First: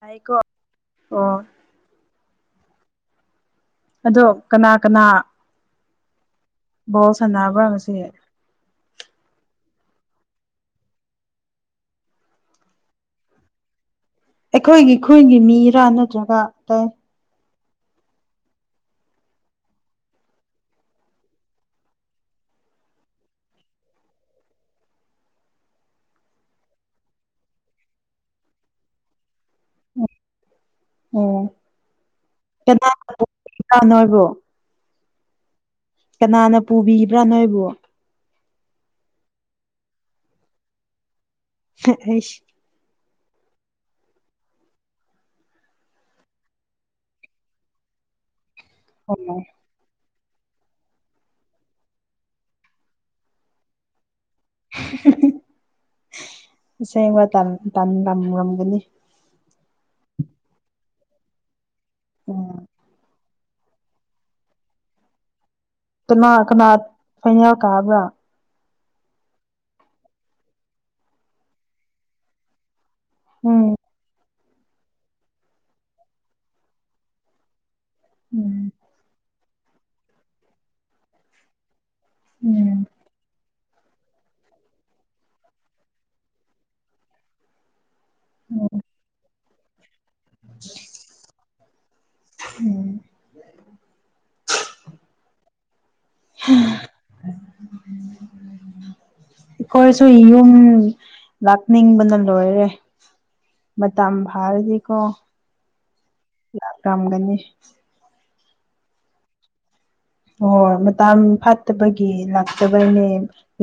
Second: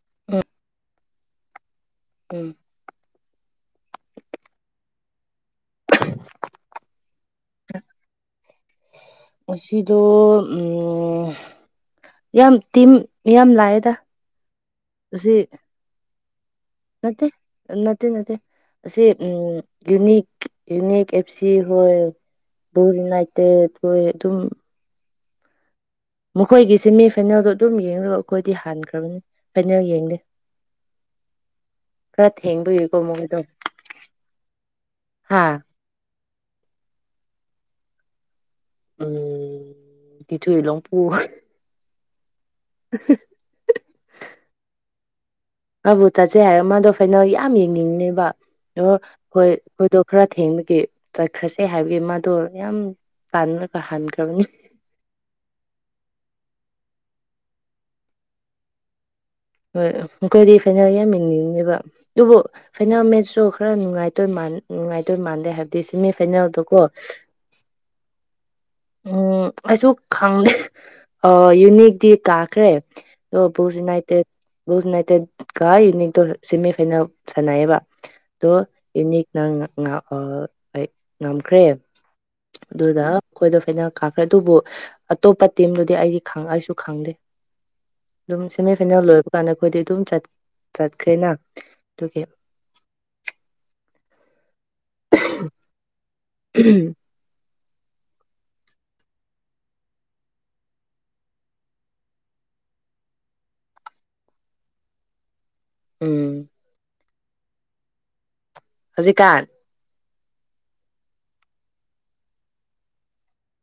ꯍꯥꯏꯀꯣ ꯑꯣ ꯎꯝ ꯑꯗꯣ ꯀꯅꯥ ꯀꯅꯥ ꯕꯣꯜ ꯁꯥꯟꯅꯕ꯭ꯔꯥ ꯉꯁꯤ ꯑꯁꯤꯗꯣ ꯌꯥꯝ ꯇꯤꯟꯝ ꯌꯥꯝ ꯂꯥꯛꯑꯦꯗ ꯑꯩꯈꯣꯏꯒꯤ ꯈꯨꯟꯒꯤ ꯃꯤꯔꯥ ꯅꯠꯇ꯭ꯔꯒ ꯑꯇꯩ ꯃꯠꯇ ꯅꯠꯇꯦ ꯅꯠꯇꯦ ꯑꯁꯤ ꯌꯨꯅꯤꯛ ꯌꯨꯅꯤꯛ ꯑꯦꯞ ꯁꯤ ꯍꯣꯏ ꯣꯅꯥꯏꯇ ꯑꯗꯨꯝ ꯃꯈꯣꯏꯒꯤ ꯁꯦꯃꯤ ꯐꯥꯏꯅꯦꯜꯗꯣ ꯑꯗꯨꯝ ꯌꯦꯡꯂꯒ ꯑꯩꯈꯣꯏꯗꯤ ꯍꯥꯟꯈ꯭ꯔꯕꯅꯤ ꯐꯥꯏꯅꯦꯜ ꯌꯦꯡꯗꯦ ꯑꯣ ꯈꯔ ꯊꯦꯡꯗꯣꯏꯏꯀꯣ ꯀꯅꯥꯅ ꯃꯣꯏꯗꯣ ꯄꯨꯕꯤꯕ꯭ꯔꯥ ꯅꯣꯏꯕꯨ ꯍꯥꯥ ꯀꯅꯥꯅ ꯄꯨꯕꯤꯕ꯭ꯔꯥ ꯅꯣꯏꯕꯨ ꯎꯝ ꯇꯊꯨ ꯏꯂꯣꯡꯄꯨꯔ ꯁ [unintelligible] ꯑꯗꯨꯕꯨ ꯆꯠꯆꯩ ꯍꯥꯏꯔꯣ ꯃꯥꯗꯣ ꯐꯅꯜ ꯌꯥꯝ ꯌꯦꯡꯅꯤꯡꯉꯅꯦꯕ ꯑꯣ ꯍꯣꯏꯣꯏ ꯈꯔ ꯊꯦꯡꯕꯒꯤ ꯆꯠꯈ꯭ꯔꯁꯦ ꯍꯥꯏꯕꯒꯤ ꯃꯥꯗꯣ ꯌꯥꯝ ꯇꯥꯟꯅꯔꯒ ꯍꯟꯈ꯭ꯔꯦ ꯁꯦꯡꯕ ꯇ ꯇꯝ ꯉꯝꯒꯅꯤ ꯍꯣꯏꯣꯏꯗꯤ ꯐꯥꯏꯅꯥꯜ ꯌꯥꯝꯃꯤꯅꯤꯡꯉꯦꯕ ꯑꯗꯨꯕꯨ ꯎꯝ ꯐꯥꯏꯅꯥꯜ ꯃꯦꯠꯁꯨ ꯈꯔ ꯅꯨꯡꯉꯥꯏꯇꯣꯏ ꯅꯨꯡꯉꯥꯏꯇꯣꯏ ꯃꯥꯟꯗꯦ ꯍꯥꯏꯕ ꯁꯤꯦꯃꯤ ꯀꯅꯥ ꯐꯥꯏꯅꯦꯜ ꯇ ꯀꯅꯥ ꯀꯣ ꯐꯥꯏꯅꯦꯜ ꯀꯥꯕ꯭ꯔꯥ ꯎꯝ ꯑꯩꯁꯨ ꯈꯪꯗꯦ ꯌꯨꯅꯤꯤ ꯀꯥꯈ꯭ꯔꯦ ꯎꯝ ꯑꯣꯕꯨꯣꯁꯤꯅꯥꯏ ꯣꯁꯅꯥꯏꯇ ꯀꯥꯏ ꯌꯅꯤꯗ ꯁꯦꯃꯤ ꯐꯥꯏꯅꯦꯜ ꯁꯅꯏꯌꯦꯕ ꯑꯗꯣ ꯎꯝ ꯌꯨꯅꯤꯛ ꯅꯪ ꯉꯝꯈ꯭ꯔꯦ ꯎꯝ ꯑꯗꯨꯗꯨꯗ ꯀꯣꯏꯗ ꯐꯥꯏꯅ ꯀꯥꯈ꯭ꯔꯦ ꯑꯗꯨꯕꯨ ꯑꯇꯣꯞꯄ ꯇꯤꯝꯗꯨꯗꯤ ꯑꯩꯒꯤ ꯑꯩꯁꯨ ꯈꯪꯗꯦ ꯑꯗꯨꯝ ꯎꯝ ꯁꯦꯃꯤꯐꯥꯏꯅꯦꯜ ꯂꯣꯏꯕ ꯀꯥꯟꯗ ꯑꯩꯈꯣꯏꯗꯤ ꯑꯗꯨꯝ ꯆꯠꯈ꯭ꯔꯦꯅ ꯑꯗꯨꯒꯤ ꯎꯝ [unintelligible] ꯍꯝ ꯑꯩꯈꯣꯏꯁꯨ ꯌꯨꯝ ꯂꯥꯛꯅꯤꯡꯕꯅ ꯂꯣꯏꯔꯦ ꯃꯇꯝ ꯐꯥꯔꯗꯤꯀꯣ ꯎꯝ ꯂ ꯌꯥꯝꯝꯒꯅꯤ ꯍꯧꯖꯤꯛꯀꯥꯟ ꯍꯣꯏ ꯃꯇꯝ ꯐꯠꯇꯕꯒꯤ ꯂꯥꯛꯇꯕꯅꯦ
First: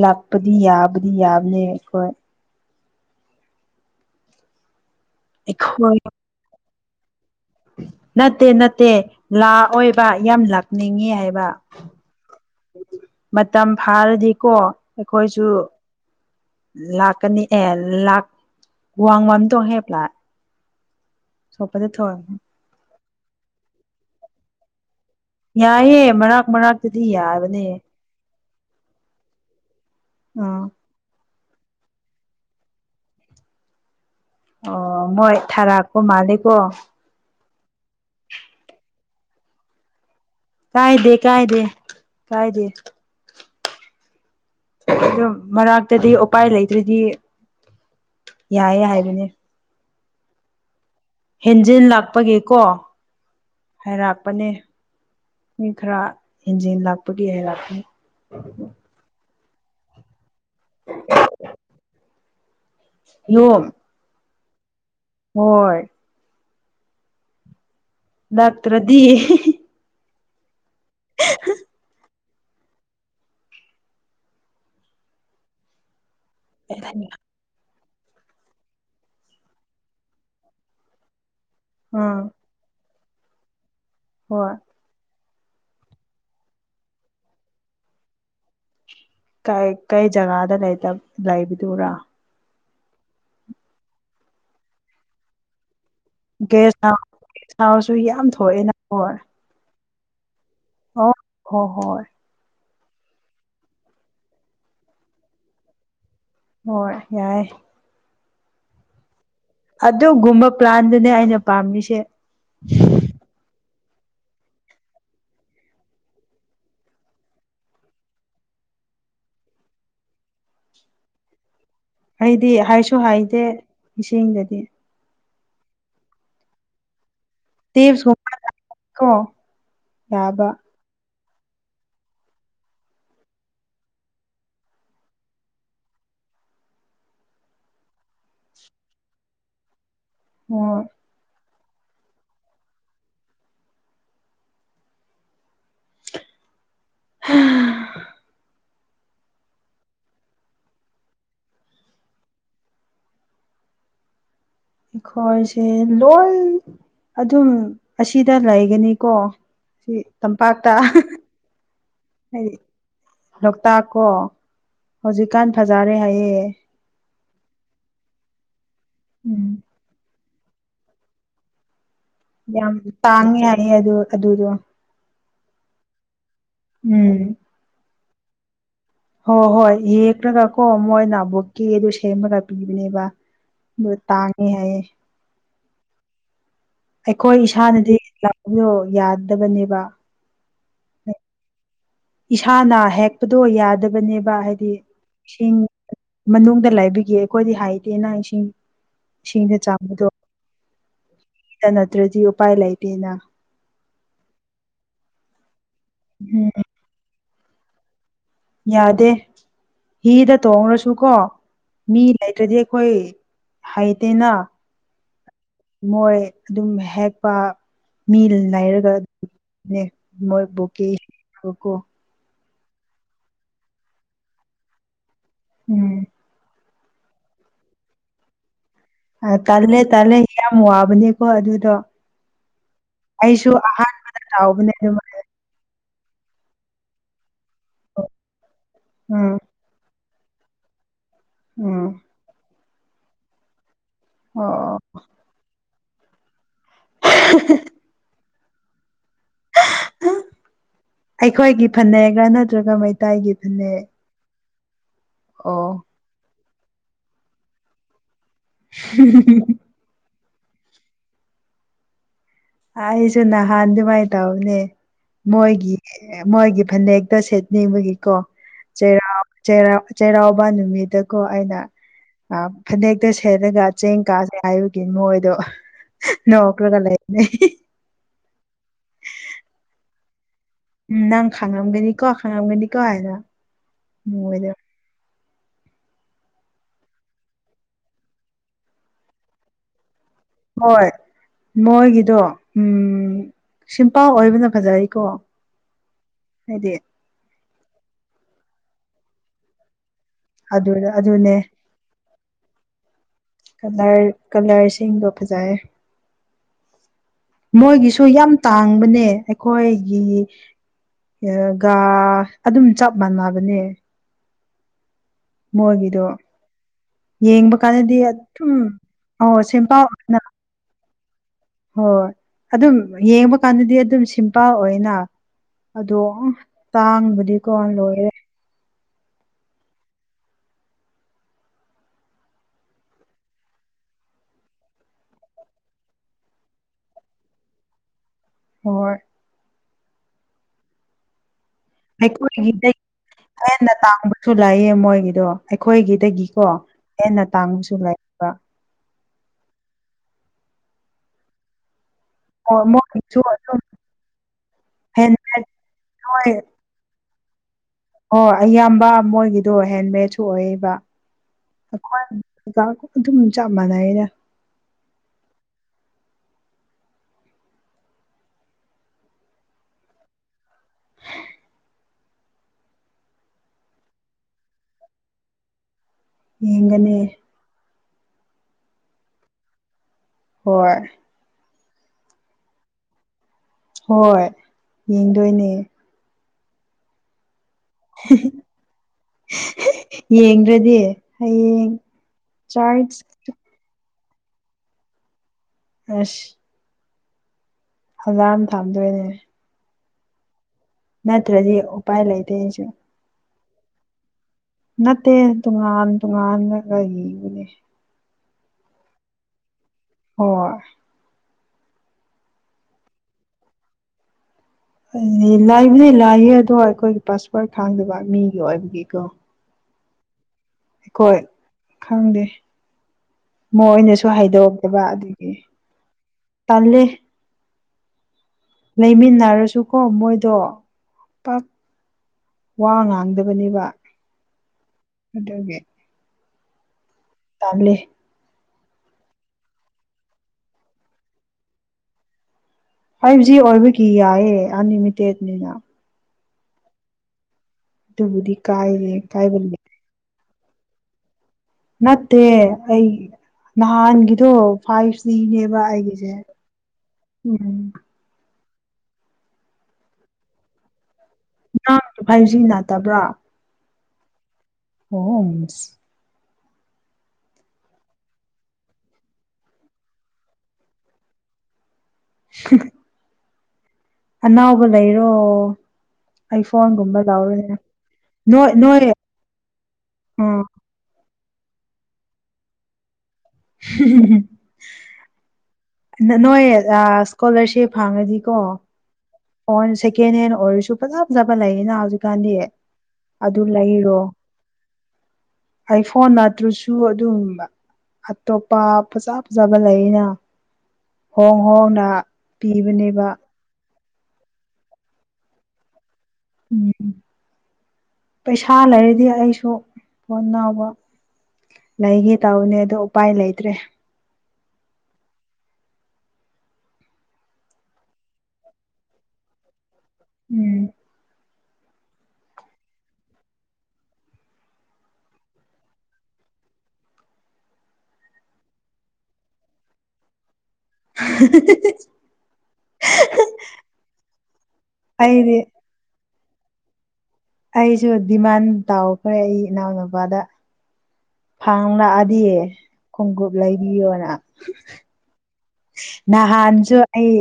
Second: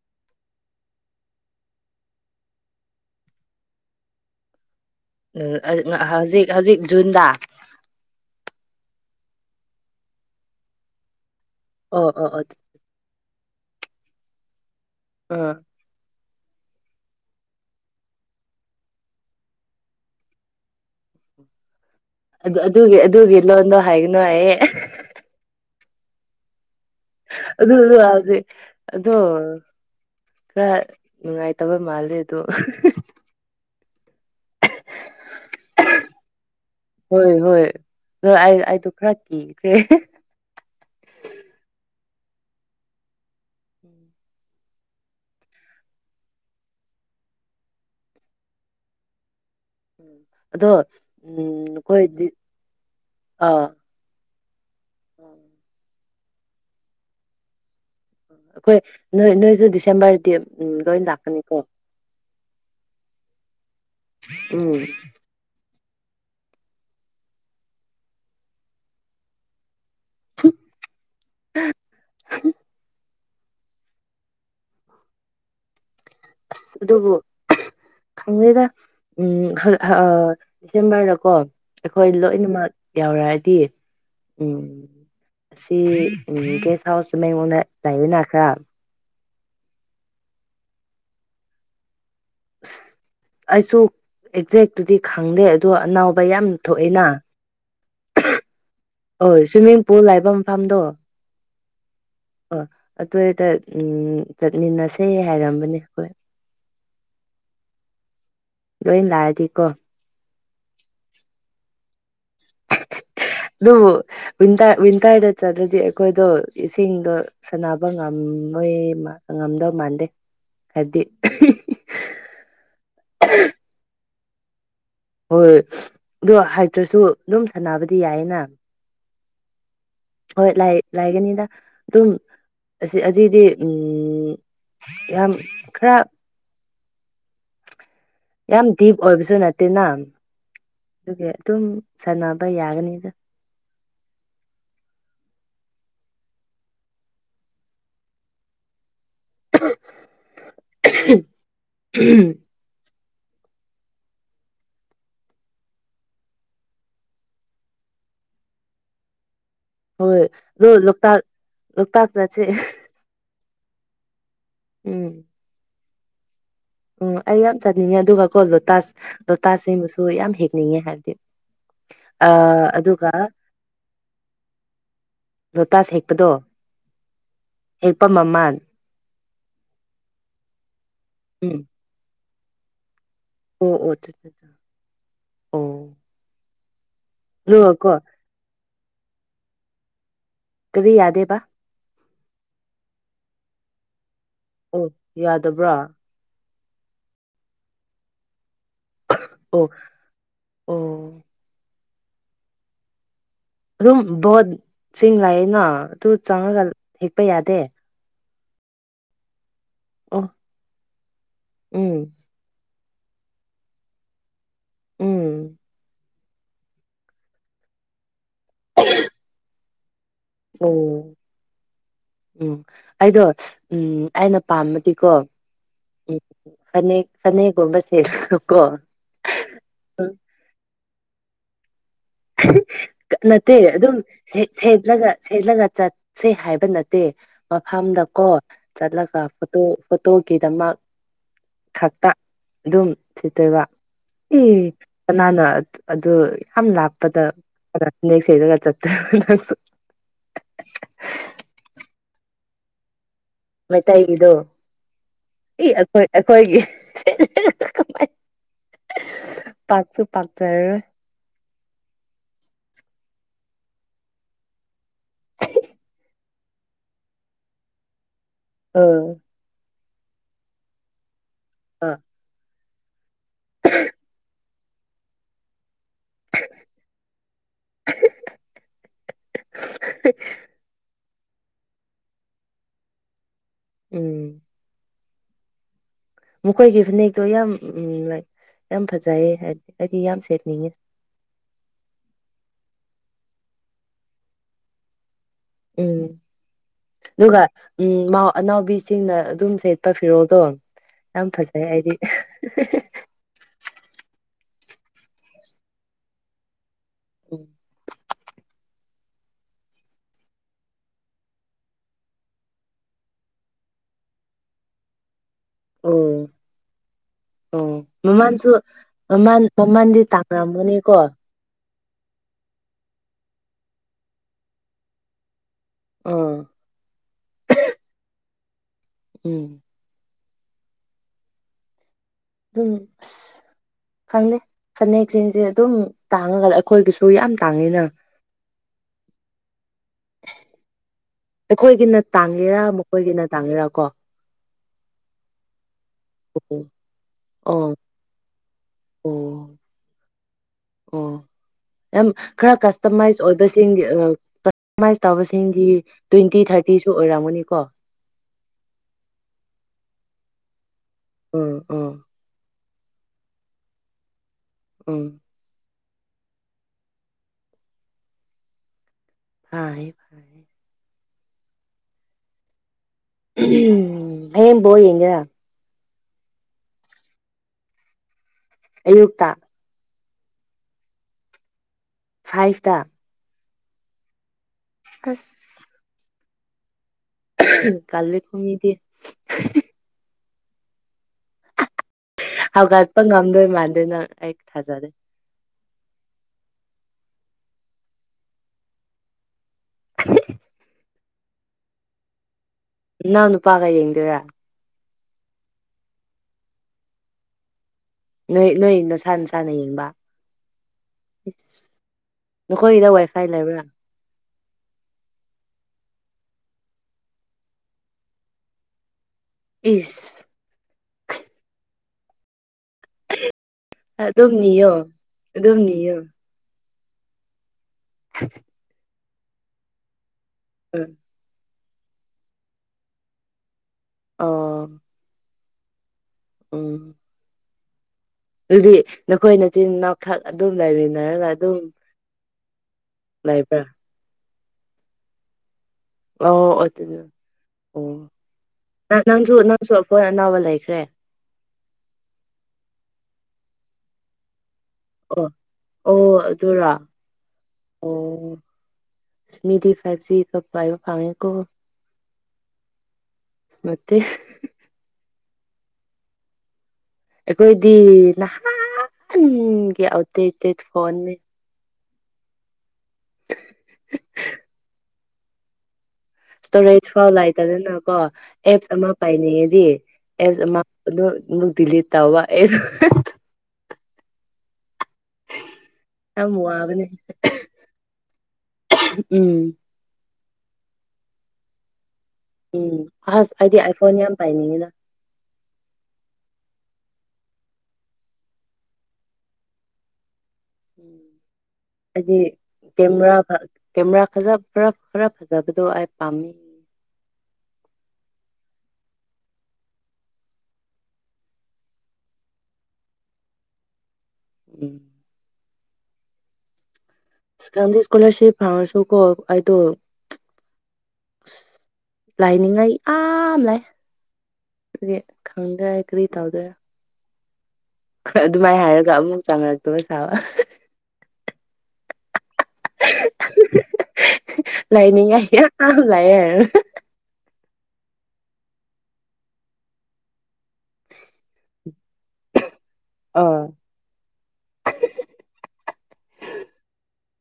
ꯂꯥꯛꯄꯗꯤ ꯌꯥꯕꯨꯗꯤ ꯌꯥꯕ ꯅꯤ ꯑꯩꯈꯣꯏ ꯎ ꯑꯩꯈꯣꯏ ꯍꯧꯖꯤꯛ ꯍꯧꯖꯤꯛ ꯖꯨꯟꯗ ꯅꯠꯇꯦ ꯅꯠꯇꯦ ꯂꯥꯑꯣꯕ ꯌꯥꯝ ꯂꯞꯅꯤꯡꯉ ꯍꯥꯏꯕ ꯑꯣ ꯑꯣ ꯑꯣ ꯃꯇꯝ ꯐꯥꯔꯗꯤꯀꯣ ꯑꯩꯈꯣꯏꯁꯨ ꯑꯣ ꯂꯥꯛꯀꯅꯤ ꯑꯦ ꯂꯥꯛꯈ ꯋꯥꯡ ꯋꯥꯟ ꯇꯣꯡ ꯍꯦꯕꯂꯥ ꯁꯣꯄꯗ ꯊ ꯑꯗꯨ ꯒꯤ ꯏꯂꯣꯗꯣ ꯍꯥꯏꯅꯣꯑ ꯌꯥꯏꯑꯦ ꯃꯛ ꯃꯔꯛꯇꯨꯗꯤ ꯌꯥꯕꯅꯦ ꯑꯗꯨ ꯍꯧꯖꯤꯛ ꯑꯗꯣ ꯎꯝ ꯀ ꯅꯨꯡꯉꯥꯏꯇꯕ ꯃꯥꯜꯂꯦ ꯑꯗꯣ ꯑꯣ ꯃꯣꯏ ꯊꯔꯥꯛꯀꯣ ꯃꯥꯂꯦꯀꯣ ꯑ ꯑꯩ ꯑꯩꯗꯣ ꯈꯔ ꯀꯤꯈ꯭ꯔꯦ ꯀꯥꯏꯗꯦ ꯀꯥꯏꯗꯦ ꯀꯥꯏꯗ ꯎꯝ ꯑꯗꯨ ꯃꯔꯛꯇꯗꯤ ꯎꯄꯥꯏ ꯂꯩꯇ꯭ꯔꯗꯤ ꯌꯥꯏ ꯍꯥꯏꯕꯅꯦ ꯎꯝ ꯑꯗꯣ ꯎꯝ ꯍꯦꯟꯖꯤꯟ ꯑꯩꯈꯣꯏꯗꯤ ꯂꯥꯛꯄꯒꯤꯀꯣ ꯑꯥ ꯍꯥꯏꯔꯥꯛꯄꯅꯦ ꯃꯤ ꯈꯔ ꯍꯦꯟꯖꯤꯦꯟ ꯂꯥꯛꯄꯒꯤ ꯍꯥꯏꯔꯥꯛꯅꯤ ꯑꯩꯈꯣꯏ ꯅꯣꯏ ꯅꯣꯏꯁꯨ ꯗꯤꯁꯦꯝꯕꯔꯗꯤ ꯎꯝ ꯂꯣꯏ ꯂꯥꯛꯀꯅꯤꯀꯣ ꯌꯣꯝ ꯎꯝ ꯍꯣꯏꯣꯏ ꯂꯥꯛꯇ꯭ꯔꯗꯤ [unintelligible] ꯑꯁ ꯑꯗꯨ ꯈꯪꯗꯦꯗ ꯎ ꯗꯤꯁꯦꯝꯕꯔꯗꯀꯣ ꯑꯩꯈꯣꯏ ꯑꯥ ꯂꯣꯏꯅꯃꯛ ꯌꯥꯎꯔ ꯍꯥꯏꯗꯤ ꯍꯣꯏ ꯎꯝ ꯑꯁꯤ ꯦꯁ ꯍꯥꯎꯁ ꯑꯩꯉꯣꯟꯗ ꯂꯏꯌꯦꯡ ꯅꯥꯈ꯭ꯔꯥ ꯀꯩ ꯖꯒꯥꯗ ꯂꯩꯕꯗꯨꯔꯥ ꯑꯁ ꯑꯩꯁꯨ ꯑꯦꯛꯖꯦꯛꯇꯨꯗꯤ ꯈꯪꯗꯦ ꯑꯗꯣ ꯑꯅꯥꯎꯕ ꯌꯥꯝ ꯒꯦꯁ ꯊꯣꯛꯑꯦꯅ ꯒꯦꯁ ꯍꯥꯎꯁꯁꯨ ꯌꯥꯝ ꯊꯣꯛꯑꯦꯅ ꯍ ꯁ꯭ꯋꯤꯃꯤꯡ ꯄꯨꯜ ꯍꯥꯏꯐꯝ ꯑ ꯍ ꯍꯣꯏ ꯑ ꯑꯗꯨꯏꯗ ꯎꯝ ꯆꯠꯃꯤꯟꯅꯁꯦ ꯍꯥꯏꯔꯝꯕꯅꯦ ꯍꯣꯏ ꯍꯣꯏ ꯌꯥꯏꯦ ꯂꯣꯏ ꯂꯑꯗꯤ ꯑꯗꯨꯒꯨꯝꯕ ꯄ꯭ꯂꯥꯟꯗꯨꯅꯦ ꯑꯩꯅ ꯄꯥꯝꯃꯤꯁꯦ [unintelligible] ꯑꯗꯨꯕꯨꯇ ꯋꯤꯟꯇꯔꯗ ꯆꯠ꯭ꯔꯗꯤ ꯑꯩꯈꯣꯏꯗꯣ ꯏꯁꯤꯡꯗꯣ ꯁꯥꯟꯅꯕ ꯉꯝꯃꯦ ꯃꯣꯏ ꯉꯝꯗꯧ ꯃꯥꯟꯗꯦ ꯈꯗꯤ ꯑꯩꯗꯤ ꯍꯥꯏꯁꯨ ꯍꯥꯏꯗꯦ ꯏꯆꯁꯤꯡꯗꯗꯤ ꯍꯣꯏꯣꯏ ꯑꯣ ꯍꯥꯏꯇ꯭ꯔꯁꯨ ꯑꯗꯨꯝ ꯁꯥꯟꯅꯕꯗꯤ ꯌꯥꯏꯌꯦꯅ ꯇꯤꯞꯁꯀꯨꯝꯕ ꯀꯣ ꯍꯣꯏ ꯌꯥꯕ ꯂꯥꯏ ꯂꯥꯏꯒꯅꯤꯗ ꯑꯗꯨꯝ ꯑꯁꯤ ꯑꯗꯨꯏꯗꯤ ꯌꯥꯝ ꯈꯔ ꯌꯥꯝ ꯗꯤꯞ ꯑꯣꯏꯕꯁꯨ ꯅꯠꯇꯦꯅ ꯍꯣꯏ ꯑꯗꯨꯒ ꯑꯗꯨꯝ ꯁꯥꯟꯅꯕ ꯌꯥꯒꯅꯤꯗ ꯍꯝ [unintelligible] ꯑꯩꯈꯣꯏꯁꯦ ꯂꯣꯏ ꯑꯗꯨꯝ ꯑꯁꯤꯗ ꯂꯩꯒꯅꯤꯀꯣ ꯁꯤ ꯍꯣꯏ ꯑꯗꯣ ꯇꯝꯄꯥꯛꯇ ꯂꯣꯛꯇꯥꯛ ꯂꯣꯛꯇꯥꯛ ꯆꯠꯁꯦ ꯍꯥꯏꯗꯤ ꯂꯣꯛꯇꯥꯛ ꯀꯣ ꯎꯝ ꯍꯧꯖꯤꯛꯀꯥꯟ ꯐꯖꯔꯦ ꯍꯥꯏꯌꯦꯦ ꯎꯝ ꯑꯩ ꯌꯥꯝ ꯆꯥꯅꯤꯡꯉꯦ ꯑꯗꯨꯒ ꯀꯣ ꯂꯣꯇꯥꯁ ꯎꯝ ꯂꯣꯇꯥꯖꯁꯤꯡꯕꯨꯁꯨ ꯌꯥꯝ ꯍꯦꯛꯅꯤꯡꯉꯦ ꯍꯥꯏꯕꯗꯤ ꯑ ꯌꯥꯝ ꯑꯗꯨꯒ ꯇꯥꯡꯉꯤ ꯍꯥꯏꯅꯦ ꯑꯗꯨ ꯑꯗꯨꯗ ꯂꯣꯇꯥꯁ ꯍꯦꯛꯄꯗꯣ ꯎꯝ ꯑꯦꯛꯄꯥ ꯃꯃꯜ ꯍꯣꯏ ꯍꯣꯏ ꯌꯦꯛꯂꯒ ꯀꯣ ꯎꯝ ꯃꯣꯏꯅꯕꯨꯛꯀꯤ ꯑꯗꯨ ꯁꯦꯝꯃꯒ ꯄꯤꯕꯅꯦꯕ ꯑꯣ ꯑꯣ ꯇꯥꯡꯉ ꯍꯥꯏ ꯑꯣ ꯑꯩꯈꯣꯏ ꯑꯗꯨꯒꯀꯣ ꯏꯁꯥꯅꯗꯤ ꯂꯥꯛꯕꯗꯣ ꯌꯥꯗꯕꯅꯦꯕ ꯀꯕꯤ ꯌꯥꯗꯦꯕ ꯏꯁꯥꯅ ꯍꯦꯛꯄꯗꯣ ꯌꯥꯗꯕꯅꯦꯕ ꯍꯥꯏꯗꯤ ꯑꯣ ꯏꯁꯤꯡ ꯌꯥꯗꯕ꯭ꯔꯣ ꯃꯅꯨꯡ ꯗ ꯂꯥꯏꯕꯤꯒ ꯑꯩꯈꯣꯏꯗꯤ ꯍꯥꯏꯗꯦꯅꯪ ꯏꯁꯤꯡ ꯏꯁꯤꯡꯅ ꯑꯣ ꯑꯣ ꯆꯥꯕꯗꯣꯇ ꯅꯠꯇ꯭ꯔꯗꯤ ꯎꯄꯥꯏ ꯂꯩꯇꯦꯅ ꯑꯗꯨꯝ ꯕꯣꯠꯁꯤꯡ ꯂꯥꯛꯑꯩꯅ ꯑꯗꯨ ꯎꯝ ꯆꯪꯉꯒ ꯍꯦꯛꯄ ꯌꯥꯗꯦ ꯌꯥꯗꯦ ꯑꯣ ꯍꯤꯗ ꯇꯣꯡ꯭ꯔꯁꯨ ꯀꯣ ꯎꯝ ꯃꯤ ꯂꯩꯇ꯭ꯔꯗꯤ ꯑꯩꯈꯣꯏ ꯍꯩꯇꯦꯅ ꯎꯝ ꯃꯣꯏ ꯑꯗꯨꯝ ꯍꯦꯛꯄ ꯃꯤ ꯂꯩꯔꯒ ꯃꯣꯏ ꯑꯣ ꯕꯨꯀꯤꯦ ꯈꯣꯈꯣ ꯎꯝ ꯑꯩꯗꯣ ꯎꯝ ꯑꯩꯅ ꯄꯥꯃꯗꯤꯀꯣ ꯎꯝ ꯎ ꯁꯅꯦꯦꯛ ꯁꯅꯦꯦꯛꯒꯨꯝꯝꯕꯁꯦꯔ ꯀꯣ ꯑ ꯇꯥꯜꯂꯦ ꯇꯥꯜꯂꯦ ꯌꯥꯝ ꯌꯥꯝ ꯋꯥꯕꯅꯤꯀꯣ ꯑꯗꯨꯗꯣ ꯑꯩꯁꯨ ꯅꯠꯇꯦ ꯑꯗꯨꯝ ꯑꯍꯥꯟꯕꯗ ꯇꯥꯎꯕꯅꯦ ꯁꯦꯠꯂꯒ ꯑꯗꯨꯃꯥꯏꯅ ꯁꯦꯠꯂꯒꯠ ꯆꯠ ꯁꯤ ꯍꯥꯏꯕ ꯅꯠꯇꯦ ꯃꯐꯝꯗ ꯀꯣ ꯆꯠꯂꯒ ꯎꯝ ꯐꯣꯇꯣ ꯇꯣꯀꯦꯗꯃ ꯎꯝ ꯑꯗꯨꯝ ꯁꯤꯠꯇꯣꯏꯕ ꯏ ꯑꯣ ꯑꯣ ꯀꯅꯥꯅꯣ ꯑꯗꯨ ꯌꯥꯝ ꯅꯦꯛꯁꯒꯠ ꯆꯦ ꯑꯩꯈꯣꯏꯒꯤ ꯐꯅꯦꯛꯒꯥ ꯅꯠꯇ꯭ꯔꯒ ꯃꯩꯇꯩꯒꯤ ꯐꯅꯦꯛ ꯃꯩꯇꯩꯒꯤꯗꯣ ꯏ ꯑꯣ ꯑꯩꯈꯣꯏ ꯑꯩꯈꯣꯏꯒꯤ [unintelligible] ꯄꯆ ꯑꯁꯨꯟꯅ ꯍꯥꯟꯗꯥꯏ ꯇꯎꯅꯦ ꯃꯣꯏꯒꯤ ꯃꯣꯏꯒꯤ ꯐꯅꯦꯛꯇ ꯁꯦꯠꯅꯤꯡꯕꯒꯤꯀꯣ ꯆꯩꯥꯎ ꯆꯩꯔꯥꯎꯕ ꯅꯨꯃꯤꯠꯇꯀꯣ ꯑꯩꯅ ꯑ ꯑ ꯐꯅꯦꯛ ꯀꯛꯇ ꯁꯦꯠꯂꯒ ꯆꯦꯡ ꯀꯥꯁꯦ ꯍꯥꯏꯕꯒꯤ ꯃꯣꯏꯗꯣ ꯅꯣꯛꯂꯒ ꯂꯩ ꯂꯩ [inaudible] ꯎꯝ ꯅꯪ ꯈꯥꯡꯉꯝꯒꯅꯤꯀꯣ ꯈꯥꯡꯉꯝꯒꯅꯤꯀꯣ ꯍꯥꯏꯅ ꯎꯝ ꯃꯣꯏꯗ ꯃꯈꯣꯏꯒꯤ ꯐꯅꯦꯛꯇꯣ ꯌꯥꯝ ꯎ ꯂ ꯌꯥꯝ ꯐꯖꯩꯌꯦ ꯍꯥꯏꯗꯤ ꯌꯥꯝ ꯁꯦꯠꯅꯤꯡꯉꯦ ꯍꯣꯏ ꯃꯣꯏꯒꯤꯗꯣ ꯎꯝ ꯁꯤꯝꯄꯥ ꯑꯣꯏꯕꯅ ꯐꯖꯩꯀꯣ ꯎꯝ ꯍꯥꯏꯗꯤ ꯑꯗꯨꯒ ꯎꯝ ꯑꯅꯥꯎꯕꯤꯁꯤꯡꯅ ꯑꯗꯨꯝꯁꯦ ꯑꯗꯨ ꯑꯗꯨꯅꯦ ꯑꯩꯗꯤ ꯀꯂꯔ ꯀꯂꯔꯁ ꯕ ꯐꯖ ꯎꯝ ꯃꯣꯏꯒꯤꯁꯨ ꯌꯥꯝ ꯇꯥꯡ ꯍꯪꯕꯅꯦ ꯑꯩꯈꯣꯏꯒꯤ ꯑꯗꯨꯝ ꯆꯞ ꯃꯥꯟꯅꯕꯅꯦ ꯃꯒꯤꯗꯨ ꯑꯣ ꯑꯣ ꯃꯃꯥꯟꯁꯨ ꯑꯣ ꯃꯃꯥꯟ ꯁꯤꯝꯄꯜ ꯃꯃꯥꯟꯗꯤ ꯑꯣꯏꯅ ꯇꯥꯡꯅꯃꯅꯤꯀꯣ ꯍꯣꯏ ꯑꯗꯨꯝ ꯌꯦꯡꯕ ꯀꯥꯟꯗꯗꯤ ꯑꯗꯨꯝ ꯁꯤꯝꯄꯜ ꯑꯣꯏꯅ ꯑꯗꯣ ꯑꯥ ꯇꯥꯡꯕꯗꯤ ꯀꯣꯣꯟ ꯂꯣꯏꯔꯦ ꯎꯝ ꯎꯝ ꯈꯪꯗꯦ ꯐꯅꯦꯛꯁꯤꯡꯁꯦ ꯑꯗꯨꯝ ꯇꯥꯡꯉꯒ ꯑꯩꯈꯣꯏꯒꯤꯁꯨ ꯌꯥꯝ ꯇꯥꯡꯉꯤꯅ ꯍꯣꯏ ꯑꯩꯈꯣꯏꯒꯤꯅ ꯃ ꯇꯥꯡꯒꯦꯔꯥ ꯃꯈꯣꯏꯒꯤꯅ ꯇꯥꯡꯒꯦꯔꯥ ꯀꯣ ꯇꯥꯡ ꯂꯥꯛꯑ ꯃꯣꯏꯒꯤꯗꯣ ꯑꯩꯈꯣꯏꯒꯤꯗꯒꯤꯀꯣ ꯑꯣ ꯍꯦꯟꯅ ꯑꯣ ꯇꯥꯡꯕꯁꯨ ꯂꯩꯥꯛꯑꯕ ꯑꯣ ꯑꯣ ꯑ ꯈꯔ ꯍꯣꯏ ꯃꯣꯏꯒꯤꯁꯨ ꯀꯁꯇꯃꯥꯏꯁ ꯑꯗꯨꯝ ꯑꯣꯏꯕꯁꯤꯡ ꯍꯦꯟꯃꯦꯠ ꯇꯁꯤꯡ ꯇ꯭ꯋꯦꯟꯇꯤ ꯊꯥꯔꯇꯤꯁꯨ ꯑꯣꯏꯔꯝꯅꯤ ꯑꯣ ꯑꯌꯥꯝꯕ ꯃꯣꯏꯒꯤꯗꯣ ꯍꯦꯟꯃꯦꯦꯠꯁꯨ ꯑꯣꯏꯕ ꯎꯝ ꯎꯝ ꯑꯩꯈꯣꯏ ꯑꯗꯨꯝ ꯆꯞ ꯃꯥꯟꯅꯩ ꯑꯩꯅ ꯎꯝ ꯐꯦ ꯐꯦ ꯎꯝ ꯍ ꯄ ꯌꯦꯉ ꯌꯦꯡꯒꯅꯤ ꯑꯌꯛꯇ ꯍꯣꯏ ꯐꯥꯏꯚ ꯇ ꯍꯣꯏ ꯑꯁ ꯌꯦꯡꯗꯣꯏꯅꯦ ꯀꯜꯂ ꯈꯃꯤꯗꯦ ꯌꯦꯡ꯭ꯔꯗꯤ ꯍꯧꯒꯠꯄ ꯉꯝꯗꯣꯏ ꯃꯥꯟꯗ ꯅꯪ ꯑꯩ ꯊꯥꯖꯔꯦ ꯑꯁ ꯑꯣꯖꯥ ꯑꯃ ꯊꯥꯝꯗꯣꯏꯅꯦ [unintelligible] ꯅꯠꯇ꯭ꯔꯖꯤ ꯎꯥꯏ ꯂꯩꯇꯁꯨꯦ ꯅꯪ ꯅꯨꯄꯥꯒ ꯌꯦꯡꯗꯔ ꯅꯠꯇꯦ ꯇꯣꯉꯥꯟ ꯇꯣꯉꯜꯂꯒ ꯌꯦꯕꯅꯦ ꯅꯣꯏ ꯅꯣꯏꯗ ꯁꯥꯟꯅ ꯁꯅ ꯌꯦꯡꯕ ꯍꯣꯏ ꯅꯈꯣꯏꯒꯤꯗ ꯋꯥꯏꯐꯥꯏ ꯂꯩꯕ꯭ꯔꯥ ꯑꯗꯨꯗꯤ ꯂꯥꯏꯕꯗꯤ ꯂꯥꯏꯌꯦ ꯑꯗꯣ ꯑꯩꯈꯣꯏꯒꯤ ꯄꯥꯁꯄꯠ ꯈꯥꯡꯗꯕ ꯃꯤꯒꯤ ꯑꯣꯏꯕꯒꯤꯀꯣ ꯏꯁ ꯑꯩꯈꯣꯏ ꯈꯪꯗꯦ ꯃꯣꯏꯅꯁꯨ ꯑꯗꯨꯝ ꯍꯥꯏꯗꯣꯛꯑꯗꯦꯕ ꯅꯤꯌꯣ ꯑꯗꯨꯒꯤ ꯑꯗꯨꯝ ꯅꯤꯌꯣ ꯇꯜꯂꯤ [unintelligible] ꯂꯩꯃꯤꯟꯅꯔꯁꯨ ꯀꯣ ꯃꯣꯏꯗꯣ ꯎꯝ ꯄꯥꯛ ꯋꯥ ꯉꯥꯡꯗꯕꯅꯦꯕ ꯑ ꯒꯦ ꯑꯣ ꯇꯥꯝꯂꯦ ꯑꯗꯨꯗꯤ ꯅꯈꯣꯏ ꯅꯆꯤꯟꯅꯥꯎꯊꯛ ꯑꯗꯨꯝ ꯂꯩꯃꯤꯟꯅꯔꯒ ꯑꯗꯨꯝ ꯐꯥꯏꯚ ꯖꯤ ꯂꯩꯕ꯭ꯔꯥ ꯑꯣꯏꯕꯒꯤ ꯌꯥꯏꯑꯦ ꯑꯟꯂꯤꯃꯤꯇꯦꯠꯅꯤꯅ ꯑꯣ ꯑꯣ ꯑꯗꯨꯕꯨꯗꯤ ꯀꯥꯏꯔꯦ ꯑꯗꯨ ꯀꯥꯏꯕ ꯑꯣꯁꯨꯁꯨꯕ ꯇꯥꯏꯈ꯭ꯔꯦ ꯃꯠꯇꯦ ꯑꯩ ꯅꯥꯟꯒꯗꯨ ꯑꯣ ꯐꯥꯏꯅꯦꯕ ꯍꯥꯏꯁ ꯑꯣ ꯎꯝ ꯁꯃꯤꯗꯤ ꯐꯁꯤꯄ ꯐ ꯅꯥꯡꯁꯨ ꯍꯥꯏꯁꯤ ꯅꯥꯠꯇꯕ꯭ꯔꯥ ꯇ ꯑꯣ ꯑꯩꯈꯣꯏꯗꯤ ꯅꯍꯥꯟꯒꯤ ꯑꯇꯩ ꯐꯣꯟꯅꯤ ꯁꯤ ꯑꯅꯥꯎꯕ ꯂꯩꯔꯣ ꯏꯁꯇꯣꯔꯦꯖ ꯑꯥꯏꯐꯣꯟꯒꯨꯝꯕ ꯐꯥꯎ ꯂꯧꯔꯅꯦ ꯂꯥꯛꯏꯇꯗꯅ ꯀꯣ ꯅꯣꯏ ꯑꯦꯞꯁ ꯅꯣꯏ ꯑꯃ ꯄꯥꯏꯅꯤꯡꯉꯦꯗꯤ ꯑꯦꯁ ꯎꯝ ꯃꯥꯂ ꯇꯋꯥꯁ [unintelligible] [unintelligible] ꯌꯥꯝ ꯅꯣꯏ ꯋꯥꯕꯅꯦ ꯑꯥ ꯏꯁꯀꯣꯂꯥꯔꯁꯤꯞ ꯐꯪꯉꯗꯤꯀꯣ ꯎꯝ ꯐꫭꯟ ꯁꯦꯀꯦꯟ ꯍꯦꯟ ꯑꯣꯏꯔꯁꯨ ꯐꯖꯖꯕ ꯂꯩꯌꯦꯅ ꯍꯧꯖꯤꯛ ꯀꯟꯗꯤ ꯎꯝ ꯑꯁ ꯑꯗꯨ ꯑꯩꯗꯤ ꯑꯥꯏꯐꯣꯟ ꯂꯩꯔꯣ ꯌꯥꯝ ꯄꯥꯏꯅꯤꯡꯉꯤꯗ ꯑꯩ ꯐꯣꯟ ꯅꯠꯇ꯭ꯔꯁꯨ ꯁꯨ ꯑꯗꯨꯝ ꯑꯇꯣꯞꯄ ꯐꯖ ꯐꯖꯕ ꯂꯩꯑꯅ ꯍꯣꯡ ꯍꯣꯡꯅ ꯑꯩꯗꯤ ꯄꯤꯕꯅꯦꯕ ꯀꯦꯃꯦꯔꯥ ꯐ- ꯀꯦꯃꯦꯔꯥ ꯈꯔꯥ ꯈꯔꯥ ꯈꯔꯥ ꯐꯖꯕꯗꯣ ꯑꯩ ꯄꯥꯝꯃꯤ ꯎꯝ ꯄꯩꯁꯥ ꯂꯩꯔꯗꯤ ꯑꯩꯁꯨ ꯐꯣꯟ ꯅꯥꯎꯕ ꯂꯩꯒꯦ ꯇꯧꯕꯅꯦ ꯑꯗꯣ ꯎꯄꯥꯏ ꯂꯩꯇ꯭ꯔꯦ ꯎꯝ ꯀꯟꯗ‌ꯦ ꯏꯁ꯭ꯀꯣꯂꯔꯁꯤꯞ ꯐꯥꯎꯔꯁꯨ ꯀꫭ ꯑꯩꯗꯣ ꯎꯝ ꯂꯥꯏꯅꯤꯡꯉꯥꯏ ꯑꯝꯂꯩ ꯈꯪꯗꯔ‌ꯦ ꯑꯩ ꯀꯔꯤ ꯇꯩꯗꫭꯏꯅ‌ꫭ ꯑꯗꯨꯃꯥꯏꯅ ꯍꯥꯏꯔꯒ ꯑꯃꯨꯛ ꯆꯪꯅꯂꯛꯇꯒ ꯁꯥꯕ [unintelligible] ꯂꯥꯏꯅꯤ ꯍꯥꯏ ꯑꯩꯗꯤ ꯑ ꯂꯥꯏꯔ [unintelligible] ꯑꯩꯁꯨ ꯗꯤꯃꯥꯟ ꯇꯥꯎꯈ꯭ꯔꯦ ꯑꯩ ꯏꯅꯥꯎꯅꯨꯄꯥꯗ ꯐꯥꯕ ꯃꯨꯛ ꯂꯛꯑꯗꯤꯌꯦ ꯑ ꯈꯣꯡꯎꯞ ꯂꯩꯕꯤꯌꯣꯅ ꯅꯍꯥꯟꯁꯨ ꯑꯩ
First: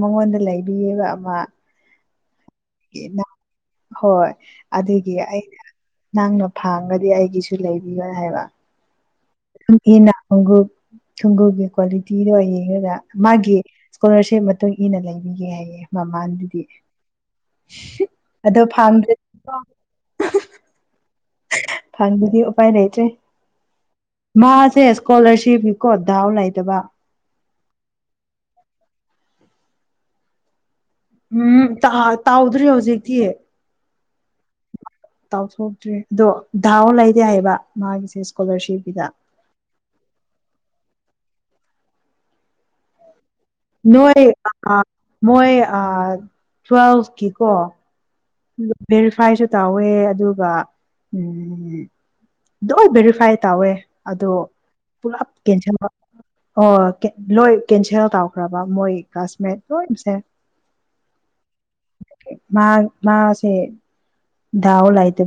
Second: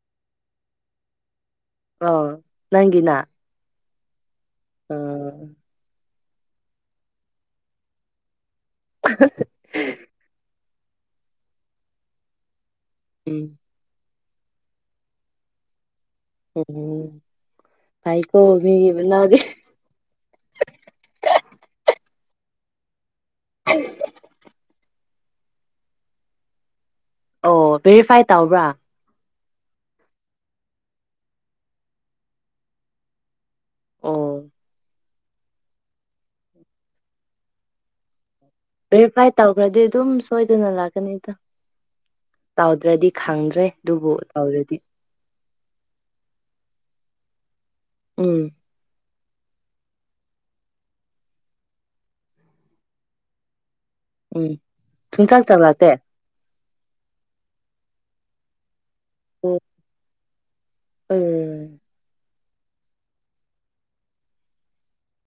ꯃꯉꯣꯟꯗ ꯂꯩꯕꯤꯑꯕ ꯑꯃ ꯑꫭ ꯅꯪꯒꯤꯅꯥ ꯍꯣꯏ ꯑꯗꯨꯒꯤ ꯑꯩꯅ ꯅꯪꯅ ꯐꯪꯉꯥꯗꯤ ꯑꯩꯒꯤꯁꯨ ꯂꯩꯕꯤꯌꯅ ꯍꯥꯏꯕ ꯏꯟꯅ ꯈꯣꯡꯒꯞ ꯈꫭꯡꯒꯞꯒꯤ ꯀ꯭ꯋꯥꯂꯤꯇꯤꯒꯥ ꯌꯦꯡꯉꯒ ꯎꯝ ꯃꯥꯒꯤ ꯏꯁꯀꯣꯂꯥꯔꯁꯤꯞ ꯃꯇꯨꯡ ꯏꯟꯅ ꯂꯩꯕꯤꯒꯦ ꯍꯥꯏꯌꯦ ꯃꯃꯥꯟꯗꯨꯗꯤ ꯎꯝ ꯐꯩꯀꯣ ꯑꯗꯣ ꯃꯤꯒꯤ ꯐꯥꯡꯗ꯭ꯔꯥꯗꯤ ꯃꯅꯥꯎꯗꯤ ꯀꫭ ꯐꯪꯗꯔꯥꯗꯤ ꯎꯄꯥꯏ ꯂꯩꯇꯦ ꯃꯁꯦ ꯏꯁꯀꯣꯂꯔꯁꯤꯞꯅꯤꯀꯣ ꯗꯥꯎ ꯂꯩꯇꯕ ꯑꯣ ꯚꯦꯔꯤꯐꯥꯏ ꯇꯧꯕ꯭ꯔꯥ ꯎꯝ ꯇꯥꯎꯗ꯭ꯔꯤ ꯍꯧꯖꯤꯛꯇꯤ ꯑꫭ ꯇꯥꯎꯊꯣꯛꯇ꯭ꯔꯤ ꯑꯗꯣ ꯗꯥꯎ ꯂꯩꯗꯦ ꯍꯥꯏꯕ ꯃꯥꯒꯤꯁꯦ ꯏꯁꯀꯣꯂꯥꯔꯁꯤꯞꯀꯤꯗ ꯚꯦꯔꯤꯐꯥꯏ ꯇꯧꯈ꯭ꯔꯗꯤ ꯑꯗꯨꯝ ꯁꯣꯏꯗꯅ ꯂꯥꯛꯀꯅꯤꯗ ꯇꯧꯗ꯭ꯔꯗꯤ ꯈꯪꯗ꯭ꯔꯦ ꯑꯗꯨꯕꯨ ꯅꯣꯏ ꯇꯧꯗ꯭ꯔꯗꯤ ꯃꯣꯏ ꯑ ꯇ꯭ꯋꯦꯜꯚꯀꯤ ꯀꯣ ꯎꯝ ꯐ [unintelligible] ꯐꯥꯏꯁꯨ ꯇꯧꯋꯦ ꯑꯗꯨꯒ ꯎꯝ ꯂꯣꯏ ꯚꯦꯔꯤꯐꯥꯏ ꯇꯧꯋꯦ ꯑꯗꯣ ꯎꯝ ꯄꯨꯂꯞ ꯁꯨꯡꯆꯥꯛ ꯆꯥꯛꯂꯛꯇꯦ ꯀꯦꯟꯁꯟꯕ ꯑꯣ ꯂꯣꯏ ꯀꯦꯟꯁꯦꯜ ꯇꯧꯈ꯭ꯔꯕ ꯃꯣꯏ ꯑꯣ ꯀ꯭ꯂꯥꯁꯃꯦꯠ ꯂꯣꯏꯅꯁ‌ꯦ ꯎꯝ ꯃꯥ ꯃꯥꯁꯦ ꯗꯥꯎ ꯂꯥꯏꯇ